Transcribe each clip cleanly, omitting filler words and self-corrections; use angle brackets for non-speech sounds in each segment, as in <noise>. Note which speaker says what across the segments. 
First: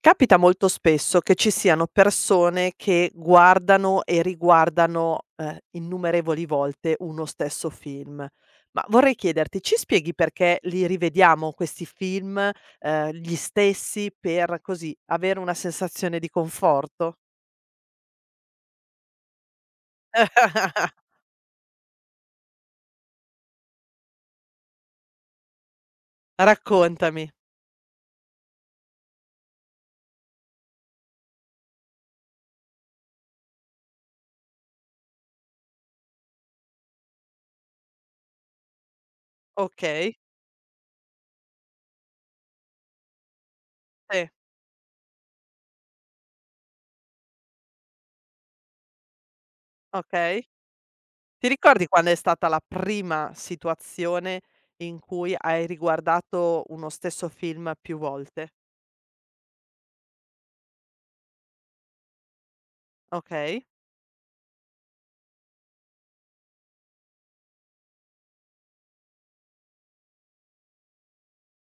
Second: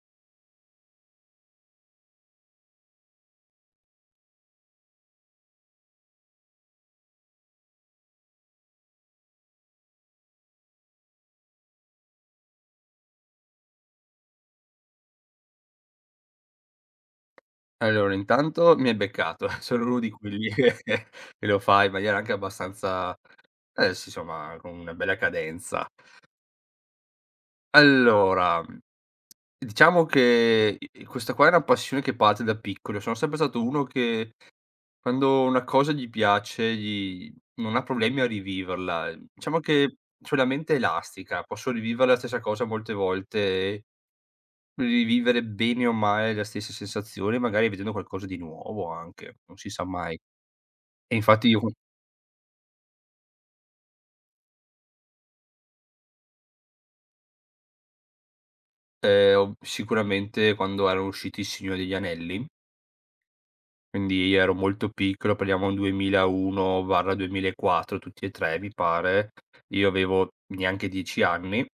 Speaker 1: Capita molto spesso che ci siano persone che guardano e riguardano, innumerevoli volte uno stesso film. Ma vorrei chiederti, ci spieghi perché li rivediamo questi film, gli stessi per così avere una sensazione di conforto?
Speaker 2: Allora, intanto mi hai beccato, <laughs> sono uno di quelli che <laughs>
Speaker 1: <laughs>
Speaker 2: che lo fa in maniera anche abbastanza eh sì, somma, con una bella cadenza.
Speaker 1: Raccontami.
Speaker 2: Allora, diciamo che i questa qua è una passione che parte da piccolo. Sono sempre stato uno che quando una cosa gli piace, gli non ha problemi a riviverla. Diciamo che
Speaker 1: Okay,
Speaker 2: c'ho la mente è elastica, posso rivivere la stessa cosa molte volte e
Speaker 1: sì,
Speaker 2: rivivere bene o male la stessa sensazione, magari vedendo qualcosa di nuovo anche, non si sa mai.
Speaker 1: okay.
Speaker 2: E infatti
Speaker 1: Ti
Speaker 2: io,
Speaker 1: ricordi quando è stata la prima situazione in cui hai riguardato uno stesso film più volte?
Speaker 2: ho sicuramente quando erano usciti Il Signore degli Anelli,
Speaker 1: Okay.
Speaker 2: quindi ero molto piccolo, parliamo 2001/2004 tutti e 3 mi pare, io avevo neanche 10 anni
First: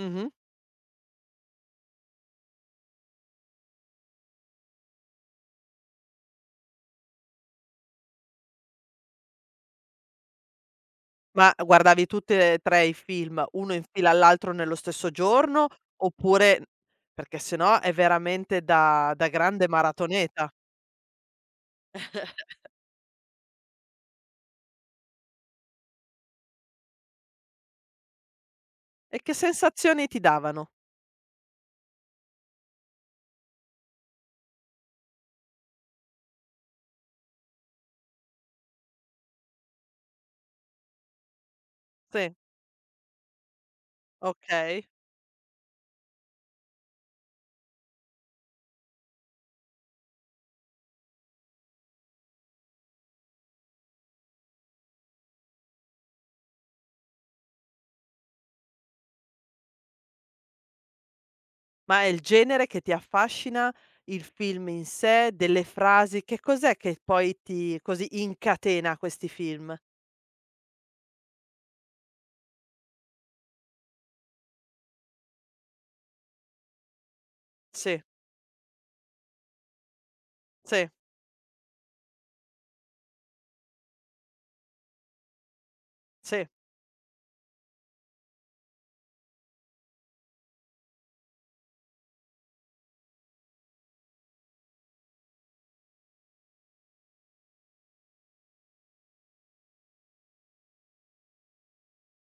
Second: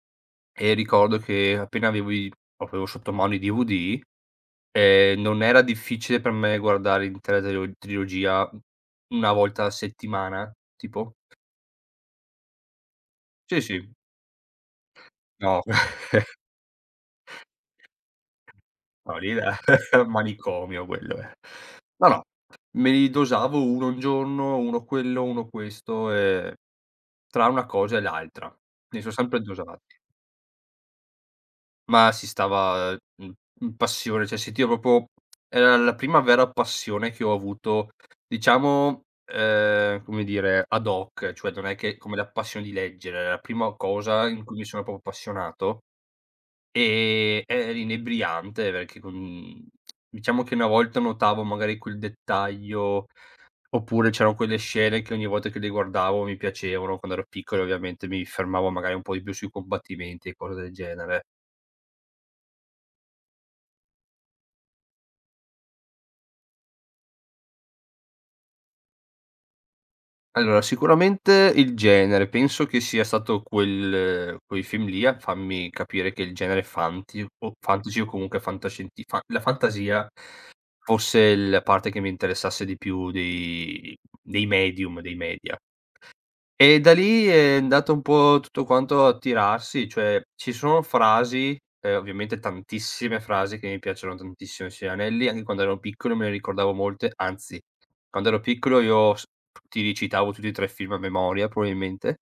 Speaker 1: Mh-mh.
Speaker 2: e ricordo che appena avevo sotto mano i DVD, non era difficile per me guardare l'intera trilogia una volta a settimana, tipo.
Speaker 1: Ma guardavi tutte e 3 i film,
Speaker 2: Sì,
Speaker 1: uno in
Speaker 2: sì.
Speaker 1: fila all'altro nello stesso
Speaker 2: No.
Speaker 1: giorno, oppure perché se no è veramente da
Speaker 2: No,
Speaker 1: da
Speaker 2: lì era
Speaker 1: grande
Speaker 2: <laughs>
Speaker 1: maratoneta.
Speaker 2: manicomio quello. No, no, me li dosavo uno un giorno, uno quello, uno questo, tra una cosa e l'altra. Mi son
Speaker 1: E che
Speaker 2: sempre dosati,
Speaker 1: sensazioni ti davano?
Speaker 2: ma si stava in passione, cioè sentivo proprio era la prima vera passione che ho avuto, diciamo, come dire, ad hoc, cioè non è che come la
Speaker 1: Sì,
Speaker 2: passione di leggere, è la prima cosa in cui mi sono
Speaker 1: okay.
Speaker 2: proprio appassionato. Era inebriante perché con diciamo che una volta notavo magari quel dettaglio, oppure c'erano quelle scene che ogni volta che le guardavo mi piacevano, quando ero piccolo ovviamente mi fermavo magari un po' di più sui combattimenti e cose del genere.
Speaker 1: Ma è il genere che ti affascina, il film in sé, delle frasi, che cos'è che poi ti così incatena questi film?
Speaker 2: Allora sicuramente il genere, penso che sia stato quel quei film lì a farmi capire che il genere fanti o fantasy
Speaker 1: Sì,
Speaker 2: o comunque fantascienti fa la fantasia
Speaker 1: sì,
Speaker 2: fosse la parte che mi interessasse di più dei medium, dei media.
Speaker 1: sì.
Speaker 2: E da lì è andato un po' tutto quanto a tirarsi, cioè ci sono frasi, ovviamente tantissime frasi che mi piacciono tantissimo di Simonelli, anche quando ero piccolo me ne ricordavo molte, anzi quando ero piccolo io s ti recitavo tutti e 3 film a memoria probabilmente,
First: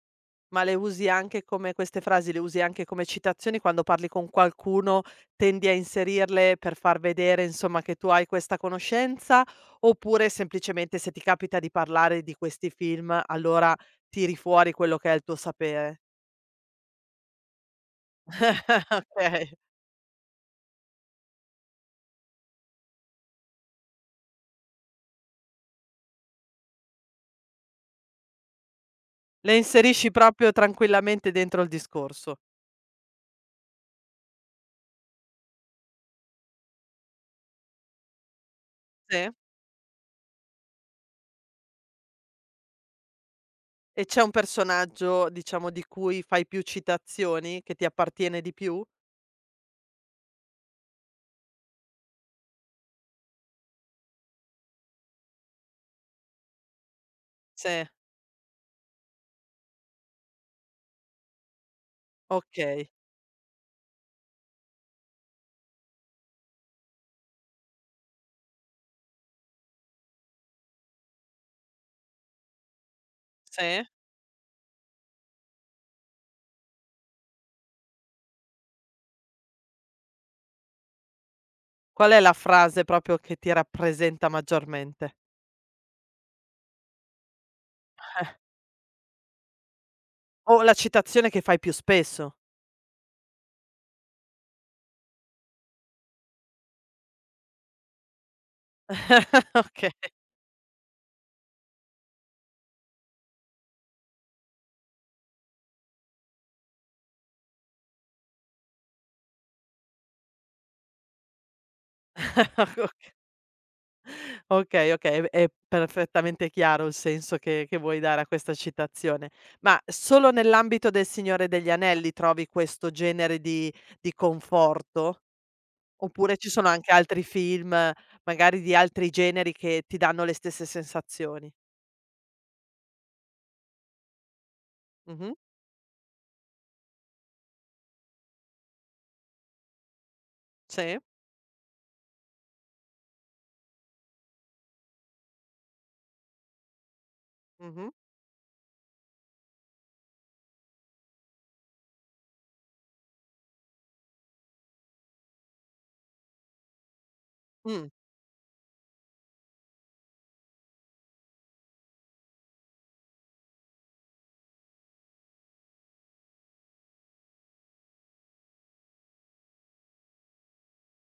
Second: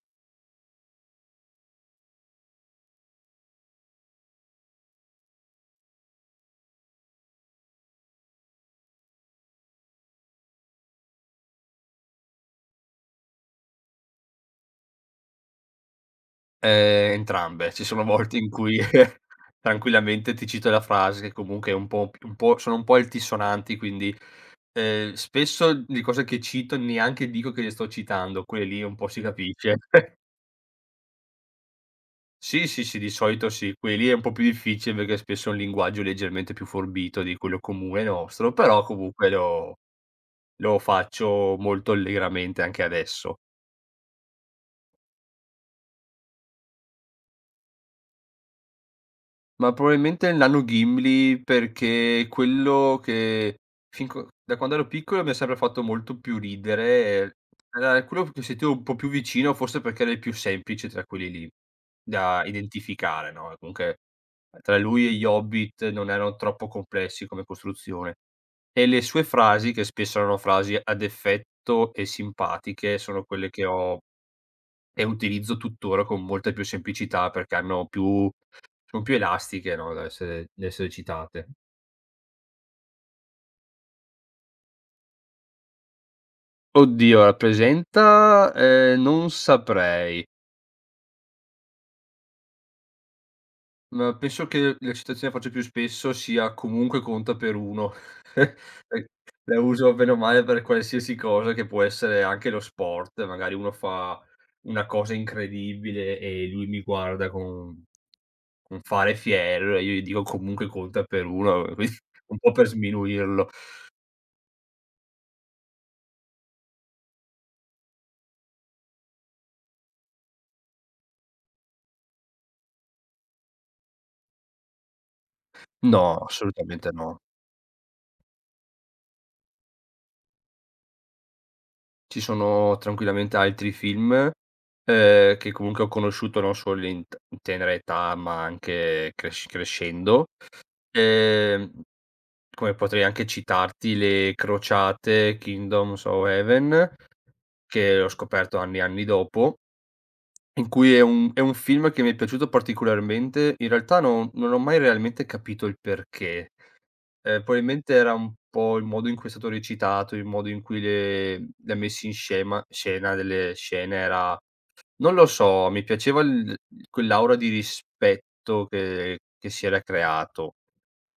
Speaker 1: Ma le usi anche come queste frasi le usi anche come citazioni quando parli con qualcuno, tendi a inserirle per far vedere insomma che tu hai questa conoscenza, oppure semplicemente se ti capita di parlare di questi film, allora tiri fuori quello che è il tuo sapere?
Speaker 2: entrambe. Ci sono volte in cui
Speaker 1: <laughs>
Speaker 2: <laughs>
Speaker 1: Okay.
Speaker 2: tranquillamente ti cito la frase che comunque è un po', sono un po' altisonanti, quindi, spesso di cose che cito neanche dico che le sto citando, quelle lì un po' si
Speaker 1: Le
Speaker 2: capisce.
Speaker 1: inserisci
Speaker 2: <laughs>
Speaker 1: proprio tranquillamente dentro il discorso.
Speaker 2: Sì, sì, sì, di solito sì. Quelli è un po' più difficile perché spesso è un linguaggio leggermente più forbito di quello comune nostro, però comunque
Speaker 1: Sì.
Speaker 2: lo faccio molto allegramente anche adesso.
Speaker 1: E c'è un personaggio, diciamo, di cui fai più citazioni, che ti appartiene di più?
Speaker 2: Ma probabilmente il nano Gimli perché è quello che fin co da quando ero piccolo mi ha sempre fatto molto più ridere,
Speaker 1: Sì,
Speaker 2: era quello che sentivo un po' più vicino, forse perché era il più semplice tra quelli lì da
Speaker 1: okay.
Speaker 2: identificare, no, comunque tra lui e gli Hobbit non erano troppo complessi come costruzione. E le sue frasi, che spesso erano frasi ad effetto e simpatiche, sono quelle che
Speaker 1: Sì.
Speaker 2: ho e utilizzo tuttora con molta più semplicità perché hanno più son più elastiche, no, da essere citate.
Speaker 1: Qual è la frase proprio che ti rappresenta maggiormente?
Speaker 2: Oddio, rappresenta, non saprei,
Speaker 1: O la citazione che fai più spesso?
Speaker 2: ma penso che la citazione che faccio più spesso sia: "Comunque conta per 1". E <laughs>
Speaker 1: <laughs>
Speaker 2: la
Speaker 1: Okay,
Speaker 2: uso bene o male per qualsiasi cosa che può essere anche lo sport, magari uno fa una cosa incredibile e lui mi guarda con non fare fiero, e io gli dico comunque conta per 1, <laughs> quindi un po' per
Speaker 1: <laughs>
Speaker 2: sminuirlo.
Speaker 1: okay, okay, è perfettamente chiaro il senso che vuoi dare a questa citazione. Ma solo nell'ambito del Signore degli Anelli trovi questo genere di conforto?
Speaker 2: No,
Speaker 1: Oppure ci sono
Speaker 2: assolutamente
Speaker 1: anche
Speaker 2: no.
Speaker 1: altri film, magari di altri generi, che ti danno le stesse sensazioni?
Speaker 2: Ci sono tranquillamente altri film,
Speaker 1: Mh-mh.
Speaker 2: che comunque ho conosciuto non solo in tenera età, ma anche crescendo.
Speaker 1: Sì.
Speaker 2: Ehm, Come potrei anche citarti le Crociate, Kingdoms of Heaven,
Speaker 1: Mh-mh.
Speaker 2: che ho scoperto anni e anni dopo, in cui è un film che mi è piaciuto particolarmente. In realtà non ho mai realmente capito il perché.
Speaker 1: Mh.
Speaker 2: Probabilmente era un po' il modo in cui è stato recitato, il modo in cui le ha messi in scema scena delle scene era non lo so, mi piaceva il quell'aura di rispetto che che si era creato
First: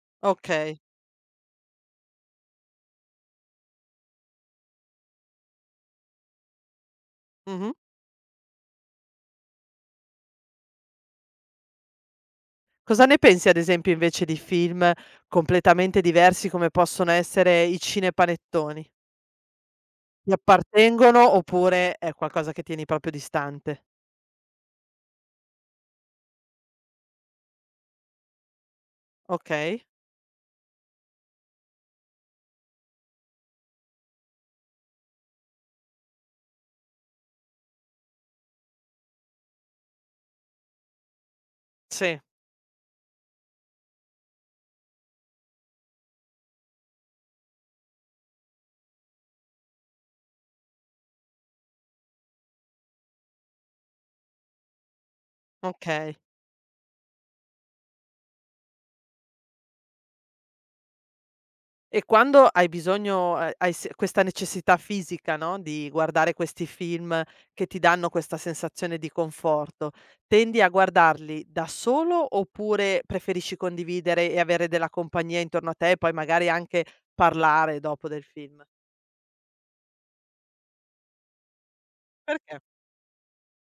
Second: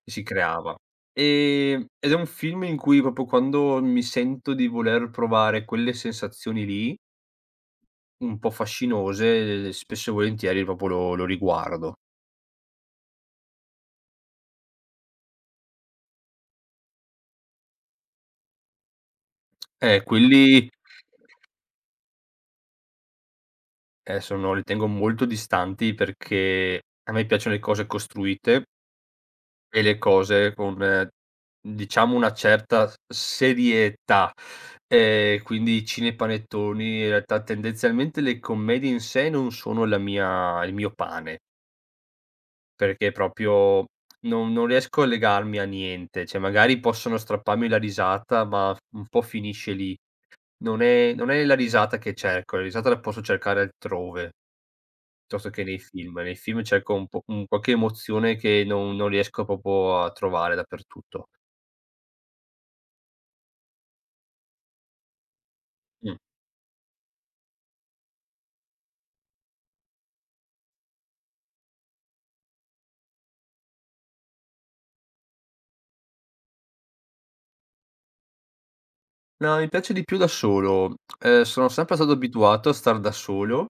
Speaker 2: che si creava.
Speaker 1: Okay.
Speaker 2: Ed è un film in cui proprio quando mi sento di voler provare quelle sensazioni lì,
Speaker 1: Mh-mh.
Speaker 2: un po' fascinose, spesso e volentieri proprio lo riguardo.
Speaker 1: Cosa ne pensi ad esempio invece di film completamente diversi come possono essere i cinepanettoni? Ti
Speaker 2: Quelli
Speaker 1: appartengono oppure è qualcosa che tieni proprio distante?
Speaker 2: Sono li tengo molto distanti perché a me piacciono le cose costruite e
Speaker 1: Okay,
Speaker 2: le cose con, diciamo, una certa s serietà. Quindi i cinepanettoni, in realtà tendenzialmente le commedie in sé non sono la mia il mio pane,
Speaker 1: sì,
Speaker 2: perché proprio non riesco a legarmi a niente, cioè magari possono strapparmi la risata, ma un po' finisce lì. Non è la risata che cerco, la risata la posso cercare altrove. Piuttosto che nei
Speaker 1: okay.
Speaker 2: film. Nei film cerco un po' un qualche emozione che non riesco proprio a trovare dappertutto.
Speaker 1: E quando hai bisogno hai s questa necessità fisica, no, di
Speaker 2: Mh.
Speaker 1: guardare questi film che ti danno questa sensazione di conforto, tendi a guardarli da solo oppure preferisci condividere e avere della compagnia intorno a te e poi magari anche parlare dopo del film?
Speaker 2: No, mi piace di più da solo. Sono sempre stato
Speaker 1: Perché?
Speaker 2: abituato a star da solo,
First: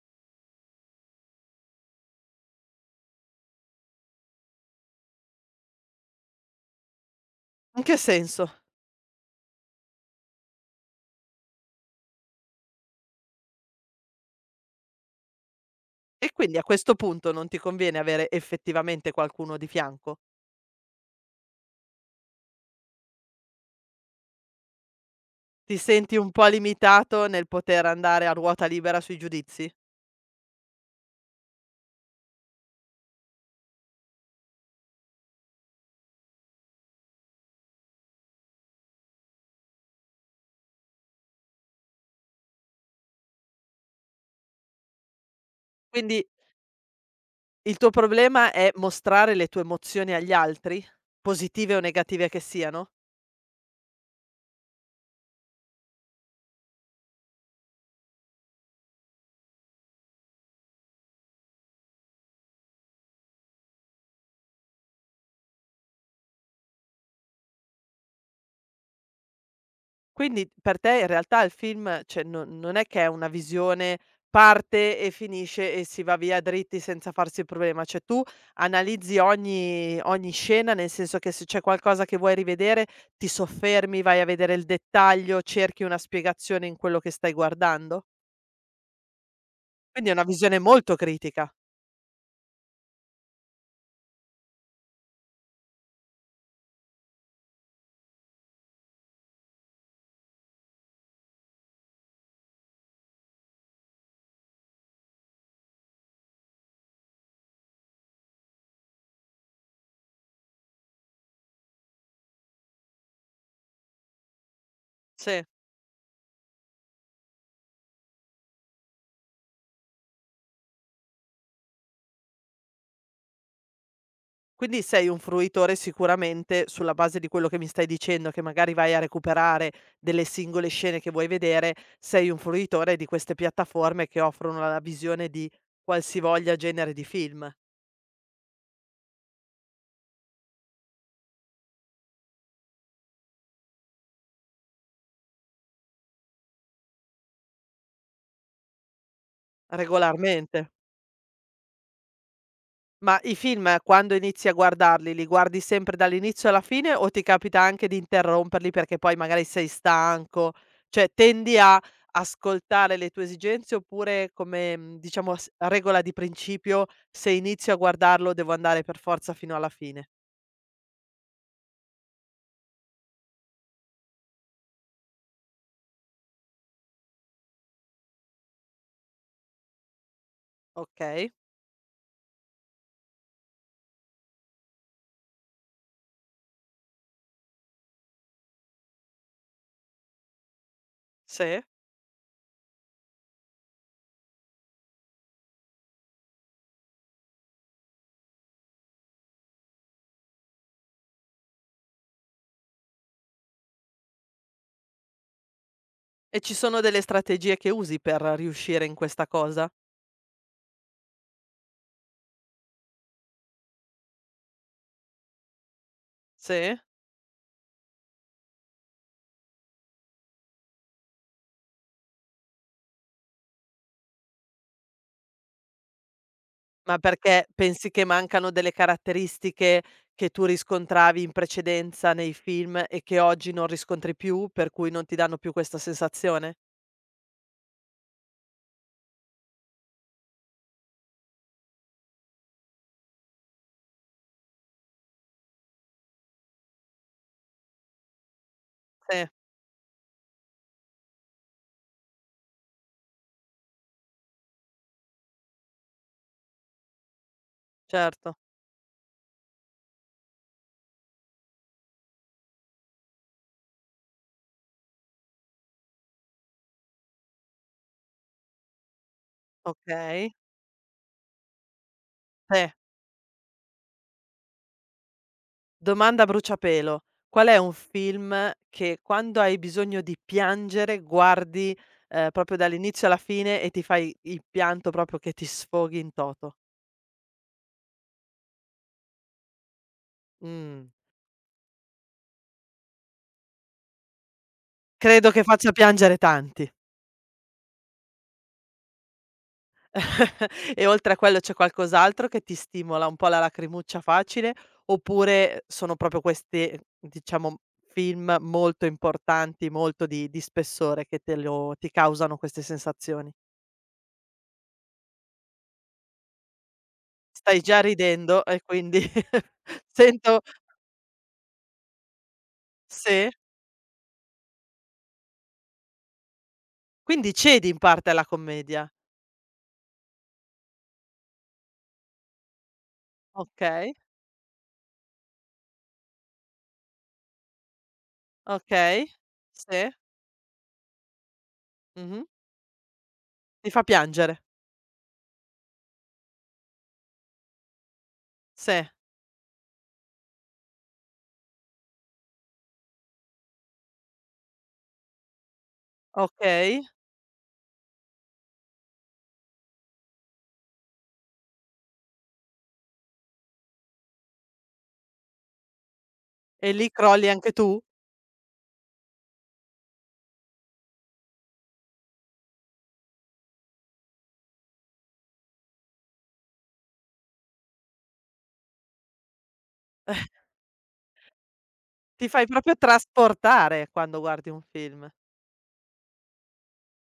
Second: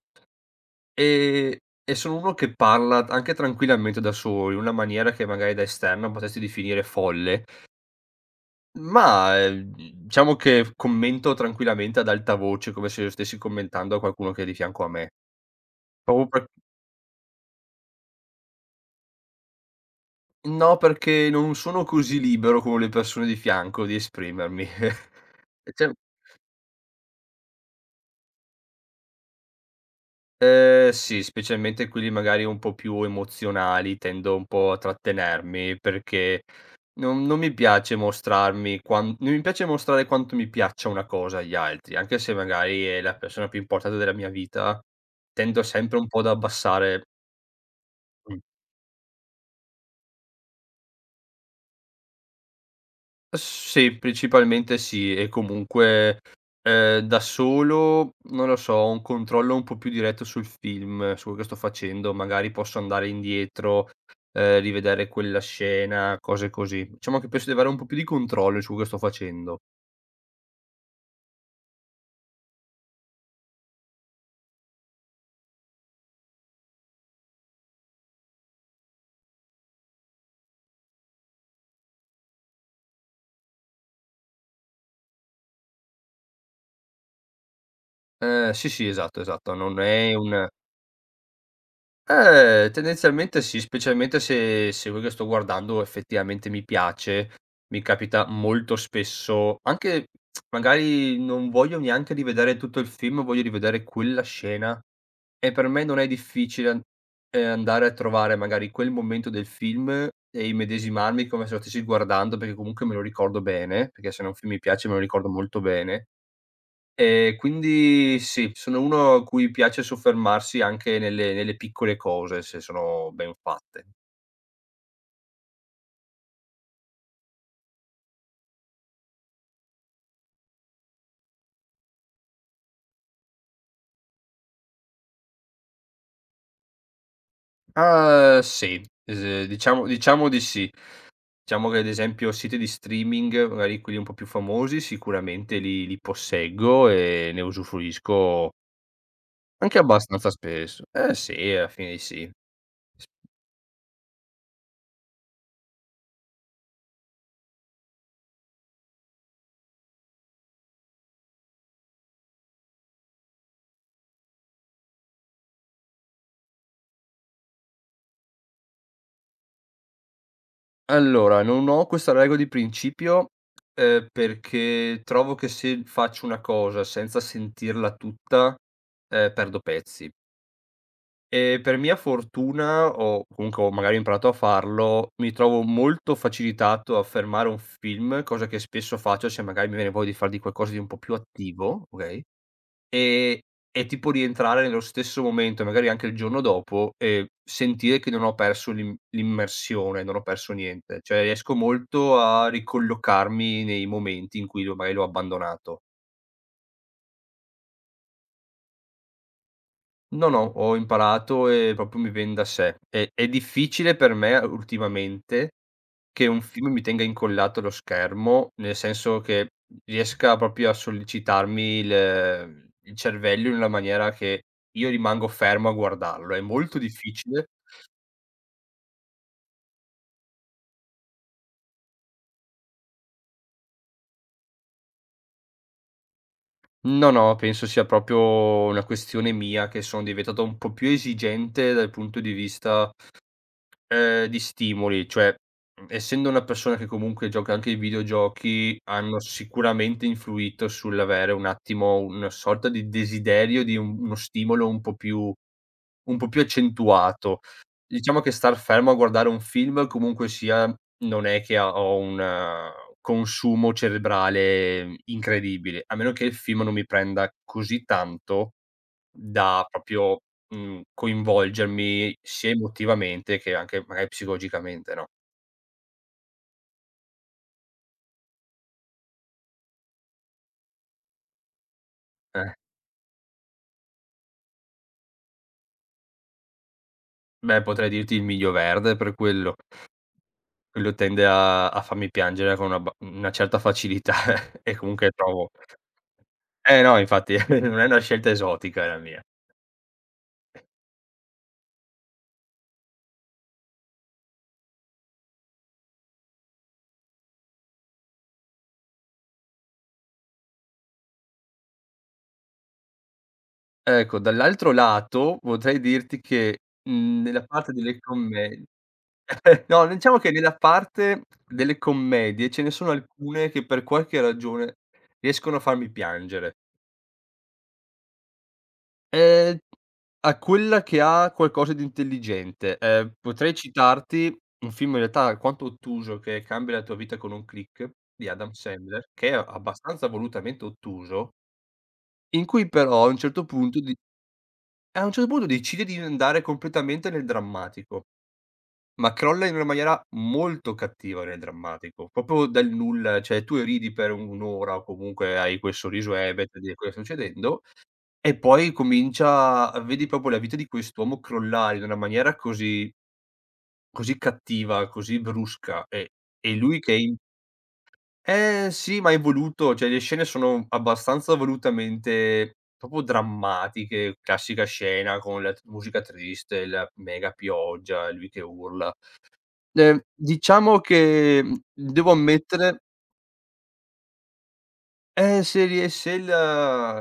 Speaker 2: ehm, e sono uno che parla anche tranquillamente da solo, in una maniera che magari da esterno potresti definire folle,
Speaker 1: In che senso?
Speaker 2: ma, diciamo che commento tranquillamente ad alta voce, come se io stessi commentando a qualcuno che è di fianco a me. Proprio
Speaker 1: E
Speaker 2: per
Speaker 1: quindi a questo punto non ti conviene avere effettivamente qualcuno di fianco?
Speaker 2: No, perché non sono così libero con le persone di fianco di esprimermi. <laughs>
Speaker 1: Ti
Speaker 2: Cioè
Speaker 1: senti un po' limitato nel poter andare a ruota libera sui giudizi?
Speaker 2: sì, specialmente quelli magari un po' più emozionali, tendo un po' a trattenermi perché non non mi piace mostrarmi quan non mi piace mostrare quanto mi piaccia una cosa agli altri, anche se magari è la persona più importante della mia vita, tendo sempre un po' ad
Speaker 1: Quindi
Speaker 2: abbassare.
Speaker 1: il tuo problema è mostrare le tue emozioni agli altri, positive o negative che siano?
Speaker 2: Sì, principalmente sì e comunque, da solo, non lo so, ho un controllo un po' più diretto sul film, su quello che sto facendo, magari posso andare indietro, rivedere quella scena, cose così. Diciamo che penso di avere un po' più di controllo su quello che sto facendo.
Speaker 1: Quindi per te in realtà il film, cioè non è che è una visione, parte e finisce e si va via dritti senza farsi il problema, cioè tu analizzi ogni scena, nel senso che se c'è qualcosa che vuoi rivedere ti soffermi, vai a vedere il dettaglio, cerchi una spiegazione in quello che stai guardando?
Speaker 2: Sì, sì, esatto, esatto, non
Speaker 1: Quindi è
Speaker 2: è
Speaker 1: una
Speaker 2: un
Speaker 1: visione molto critica.
Speaker 2: Tendenzialmente sì, specialmente se quello che sto guardando effettivamente mi piace, mi capita molto spesso anche magari non voglio neanche rivedere tutto il film, voglio rivedere quella scena e per me non è difficile an andare a trovare magari quel momento del film e immedesimarmi come se lo stessi guardando, perché comunque me lo ricordo bene, perché se no un film mi piace me lo ricordo
Speaker 1: Sì.
Speaker 2: molto bene. Quindi sì, sono uno a cui piace soffermarsi anche nelle piccole cose, se sono ben fatte.
Speaker 1: Quindi sei un fruitore sicuramente, sulla base di quello che mi stai dicendo, che magari vai a recuperare delle singole scene che vuoi vedere, sei un fruitore di queste piattaforme che offrono la visione di qualsivoglia genere di film,
Speaker 2: Ah, sì, s diciamo diciamo di sì. Diciamo che ad esempio siti di streaming, magari quelli un po' più famosi, sicuramente li posseggo e ne usufruisco anche abbastanza
Speaker 1: regolarmente.
Speaker 2: spesso. Eh sì, alla fine sì.
Speaker 1: Ma i film quando inizi a guardarli, li guardi sempre dall'inizio alla fine o ti capita anche di interromperli perché poi magari sei stanco? Cioè tendi a ascoltare le tue esigenze oppure come diciamo s regola di principio se inizio a guardarlo devo andare per forza fino alla fine?
Speaker 2: Allora, non ho questa regola di principio, perché trovo che se faccio una cosa senza sentirla tutta, perdo pezzi.
Speaker 1: Okay,
Speaker 2: E per mia fortuna o comunque ho magari imparato a farlo, mi trovo molto facilitato a fermare un film, cosa che spesso faccio se magari mi viene voglia di far di qualcosa di un po' più
Speaker 1: sì.
Speaker 2: attivo, okay? Ehm, e tipo rientrare nello stesso momento, magari anche il giorno dopo, e sentire che non ho perso l'immersione, non ho perso niente. Cioè riesco molto a ricollocarmi nei momenti in cui lo magari l'ho abbandonato.
Speaker 1: E ci sono delle strategie che usi per riuscire in questa cosa?
Speaker 2: No, no, ho imparato e proprio mi vien da sé. È difficile per me ultimamente che un film
Speaker 1: Sì.
Speaker 2: mi tenga incollato allo schermo, nel senso che riesca proprio a sollecitarmi il cervello in una maniera che io rimango fermo a guardarlo. È molto
Speaker 1: Ma
Speaker 2: difficile.
Speaker 1: perché pensi che mancano delle caratteristiche che tu riscontravi in precedenza nei film e che oggi non riscontri più, per cui non ti danno più questa sensazione?
Speaker 2: No, no, penso sia proprio una questione mia che sono diventato un po' più esigente dal punto di vista. Di stimoli, cioè, essendo una persona che comunque gioca anche ai videogiochi, hanno
Speaker 1: Sì,
Speaker 2: sicuramente influito sull'avere un attimo una sorta di desiderio di un uno stimolo un po' più accentuato. Diciamo che
Speaker 1: certo.
Speaker 2: star fermo a guardare un film comunque sia, non è che ha ho un consumo cerebrale incredibile, a meno che il film non mi prenda così tanto da proprio,
Speaker 1: Okay.
Speaker 2: coinvolgermi sia
Speaker 1: Sì.
Speaker 2: emotivamente che anche magari psicologicamente, no,
Speaker 1: Domanda a bruciapelo: qual è un film che quando hai bisogno di piangere guardi,
Speaker 2: eh.
Speaker 1: proprio dall'inizio alla fine e ti fai il pianto proprio che ti sfoghi in toto?
Speaker 2: Beh, potrei dirti Il Miglio Verde per quello.
Speaker 1: Mh.
Speaker 2: Quello tende a farmi piangere con una certa facilità <laughs> e comunque
Speaker 1: Credo che
Speaker 2: trovo
Speaker 1: faccia piangere tanti.
Speaker 2: eh no, infatti <laughs> non è una scelta esotica la mia.
Speaker 1: <laughs> E oltre a quello c'è qualcos'altro che ti stimola un po' la lacrimuccia facile, oppure sono proprio questi, diciamo, film molto importanti, molto di spessore che te lo ti causano queste sensazioni?
Speaker 2: Ecco, dall'altro lato potrei dirti che, nella
Speaker 1: Stai
Speaker 2: parte
Speaker 1: già
Speaker 2: delle
Speaker 1: ridendo e
Speaker 2: commedie
Speaker 1: quindi
Speaker 2: <laughs>
Speaker 1: <laughs>
Speaker 2: no, diciamo che
Speaker 1: sento
Speaker 2: nella parte delle commedie ce ne sono
Speaker 1: sì,
Speaker 2: alcune che per qualche ragione riescono a farmi piangere.
Speaker 1: quindi cedi in parte alla commedia.
Speaker 2: Ehm, A quella che ha qualcosa di intelligente. Potrei
Speaker 1: Okay,
Speaker 2: citarti un film in realtà alquanto ottuso che è Cambia la tua vita con un click di Adam
Speaker 1: okay,
Speaker 2: Sandler, che è
Speaker 1: sì,
Speaker 2: abbastanza volutamente ottuso,
Speaker 1: mh-mh.
Speaker 2: in cui però
Speaker 1: Ti fa piangere.
Speaker 2: a un certo punto decide di andare completamente nel drammatico,
Speaker 1: Sì,
Speaker 2: ma crolla in una maniera molto cattiva nel drammatico, proprio dal nulla, cioè tu ridi per un'ora o comunque hai quel sorriso ebete di
Speaker 1: okay.
Speaker 2: quello che sta succedendo e poi comincia vedi proprio la vita di quest'uomo crollare in una maniera così così cattiva, così brusca e
Speaker 1: E
Speaker 2: lui
Speaker 1: lì
Speaker 2: che è in
Speaker 1: crolli anche tu?
Speaker 2: eh sì, ma è voluto, cioè le scene sono abbastanza volutamente proprio drammatiche, classica scena con la t musica triste, la mega pioggia, lui che urla. Diciamo che, devo
Speaker 1: Ti fai proprio
Speaker 2: ammettere.
Speaker 1: trasportare quando guardi un film.
Speaker 2: Se ries se il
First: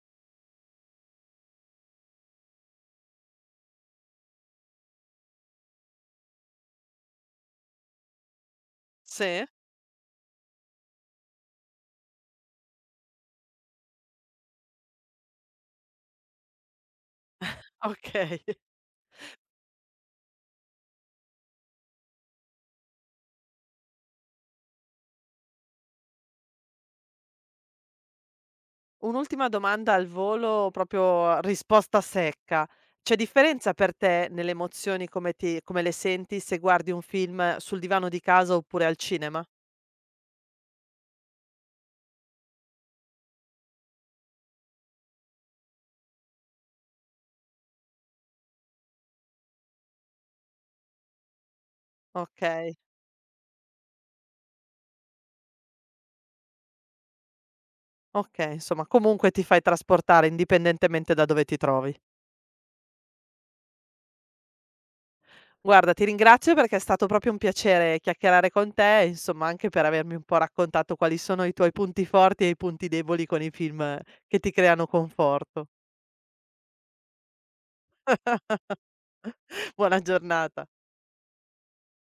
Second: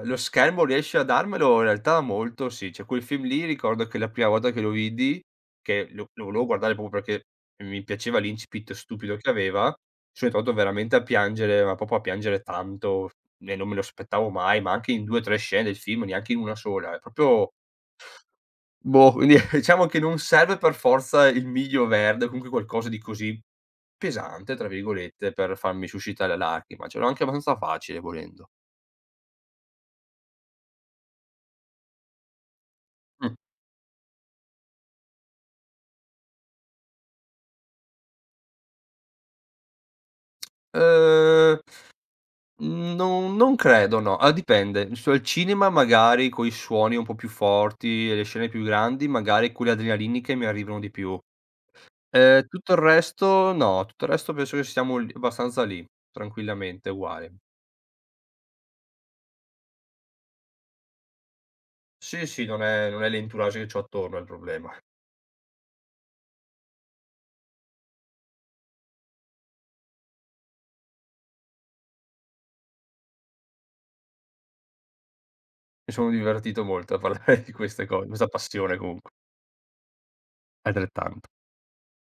Speaker 2: lo schermo riesce a darmelo, in realtà molto sì. Cioè quel film lì ricordo che la prima volta che lo vidi, che lo volevo guardare proprio perché mi piaceva l'incipit stupido che
Speaker 1: Sì,
Speaker 2: aveva, sono entrato veramente a piangere, ma proprio a piangere tanto, e non me lo aspettavo mai, ma anche in 2, 3 scene del film, neanche in una sola. È proprio
Speaker 1: okay.
Speaker 2: boh, quindi <laughs> diciamo che non serve per forza il miglio verde, o comunque qualcosa di così "pesante" tra virgolette, per farmi suscitare lacrima, ce l'ho anche abbastanza facile volendo.
Speaker 1: Un'ultima domanda al volo, proprio risposta secca. C'è
Speaker 2: Mh.
Speaker 1: differenza per te nelle emozioni come ti come le senti se guardi un film sul divano di casa oppure al cinema?
Speaker 2: Ehm, non credo no, a dipende. Su al cinema magari coi suoni un po' più forti e le scene più grandi, magari quelle adrenaliniche mi arrivano di più. Tutto il
Speaker 1: Okay,
Speaker 2: resto no, tutto il resto penso che siamo l abbastanza lì, tranquillamente, uguali.
Speaker 1: okay, insomma comunque ti fai trasportare indipendentemente da dove ti trovi.
Speaker 2: Sì, sì, non è l'entourage che c'ho attorno il problema. <laughs>
Speaker 1: Guarda, ti ringrazio perché è stato proprio un piacere chiacchierare con te e insomma anche per avermi un po' raccontato quali sono i tuoi punti forti e i punti deboli con i film che ti creano conforto.
Speaker 2: Mi sono divertito molto a parlare di queste cose, questa passione comunque,
Speaker 1: <laughs> Buona giornata.
Speaker 2: altrettan